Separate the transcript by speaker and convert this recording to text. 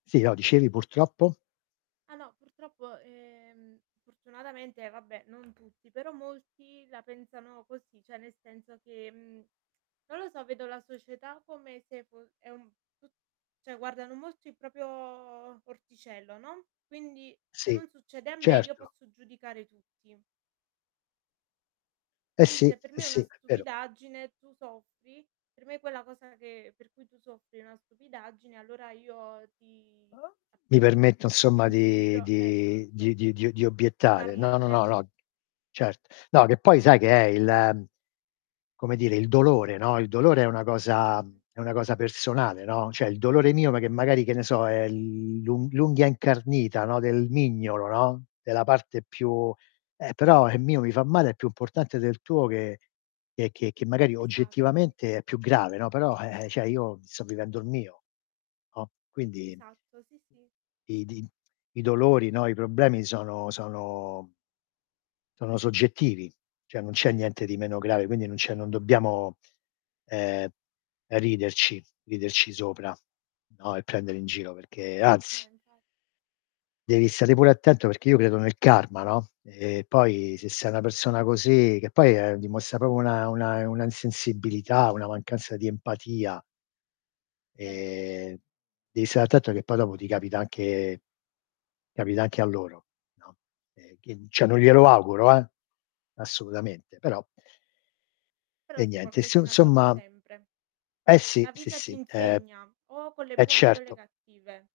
Speaker 1: Sì, no dicevi purtroppo?
Speaker 2: Ah no, purtroppo, ehm, fortunatamente vabbè non tutti, però molti la pensano così, cioè nel senso che, mhmm, non lo so vedo la società come se fo è un cioè guardano molto il proprio orticello, no, quindi se
Speaker 1: Sì,
Speaker 2: non succede a me io
Speaker 1: certo.
Speaker 2: posso giudicare tutti.
Speaker 1: E
Speaker 2: Quindi
Speaker 1: sì,
Speaker 2: se per
Speaker 1: e
Speaker 2: me è
Speaker 1: sì,
Speaker 2: una
Speaker 1: è vero.
Speaker 2: stupidaggine, tu soffri, per me quella cosa che per cui tu soffri è una stupidaggine allora io ti,
Speaker 1: Mi
Speaker 2: appunto,
Speaker 1: permetto
Speaker 2: prendo
Speaker 1: insomma
Speaker 2: in
Speaker 1: di
Speaker 2: giro
Speaker 1: di di
Speaker 2: esatto
Speaker 1: di di di
Speaker 2: di
Speaker 1: obiettare no, no, no,
Speaker 2: parlare.
Speaker 1: no, cert no, che poi sai che è il come dire, il dolore, no, il dolore è una cosa mhmm, è una cosa personale, no, cioè il dolore mio ma che magari che ne so è l'u l'unghia incarnita, no, del mignolo, no, della parte più eh, però il mio mi fa male è più importante del tuo che che che magari
Speaker 2: Esatto.
Speaker 1: oggettivamente è più grave, no, però cioè io sto vivendo il mio, no, quindi
Speaker 2: Esatto, sì sì.
Speaker 1: i di i dolori, no, i problemi sono sono sono soggettivi, cioè non c'è niente di meno grave, quindi non c'è non dobbiamo, ehm, ehm, riderci, riderci sopra, no, e prendere in giro perché anzi
Speaker 2: No infa
Speaker 1: devi stare pure attento perché io credo nel karma, no, e poi se sei una persona così che, ehm, poi dimostra proprio una- una una insensibilità, una mancanza di empatia.
Speaker 2: Vero.
Speaker 1: Ehm, devi stare attento che poi dopo ti capita anche capita anche a loro, no, e quindi cioè non glielo auguro, eh, assolutamente, però
Speaker 2: Però
Speaker 1: E
Speaker 2: sì,
Speaker 1: niente, inso
Speaker 2: qualcosina torna
Speaker 1: insomma
Speaker 2: sempre.
Speaker 1: Eh sì,
Speaker 2: La
Speaker 1: sì,
Speaker 2: vita ti
Speaker 1: sì. Ehm
Speaker 2: insegna, o con le
Speaker 1: E
Speaker 2: buone o con le
Speaker 1: certo.
Speaker 2: cattive.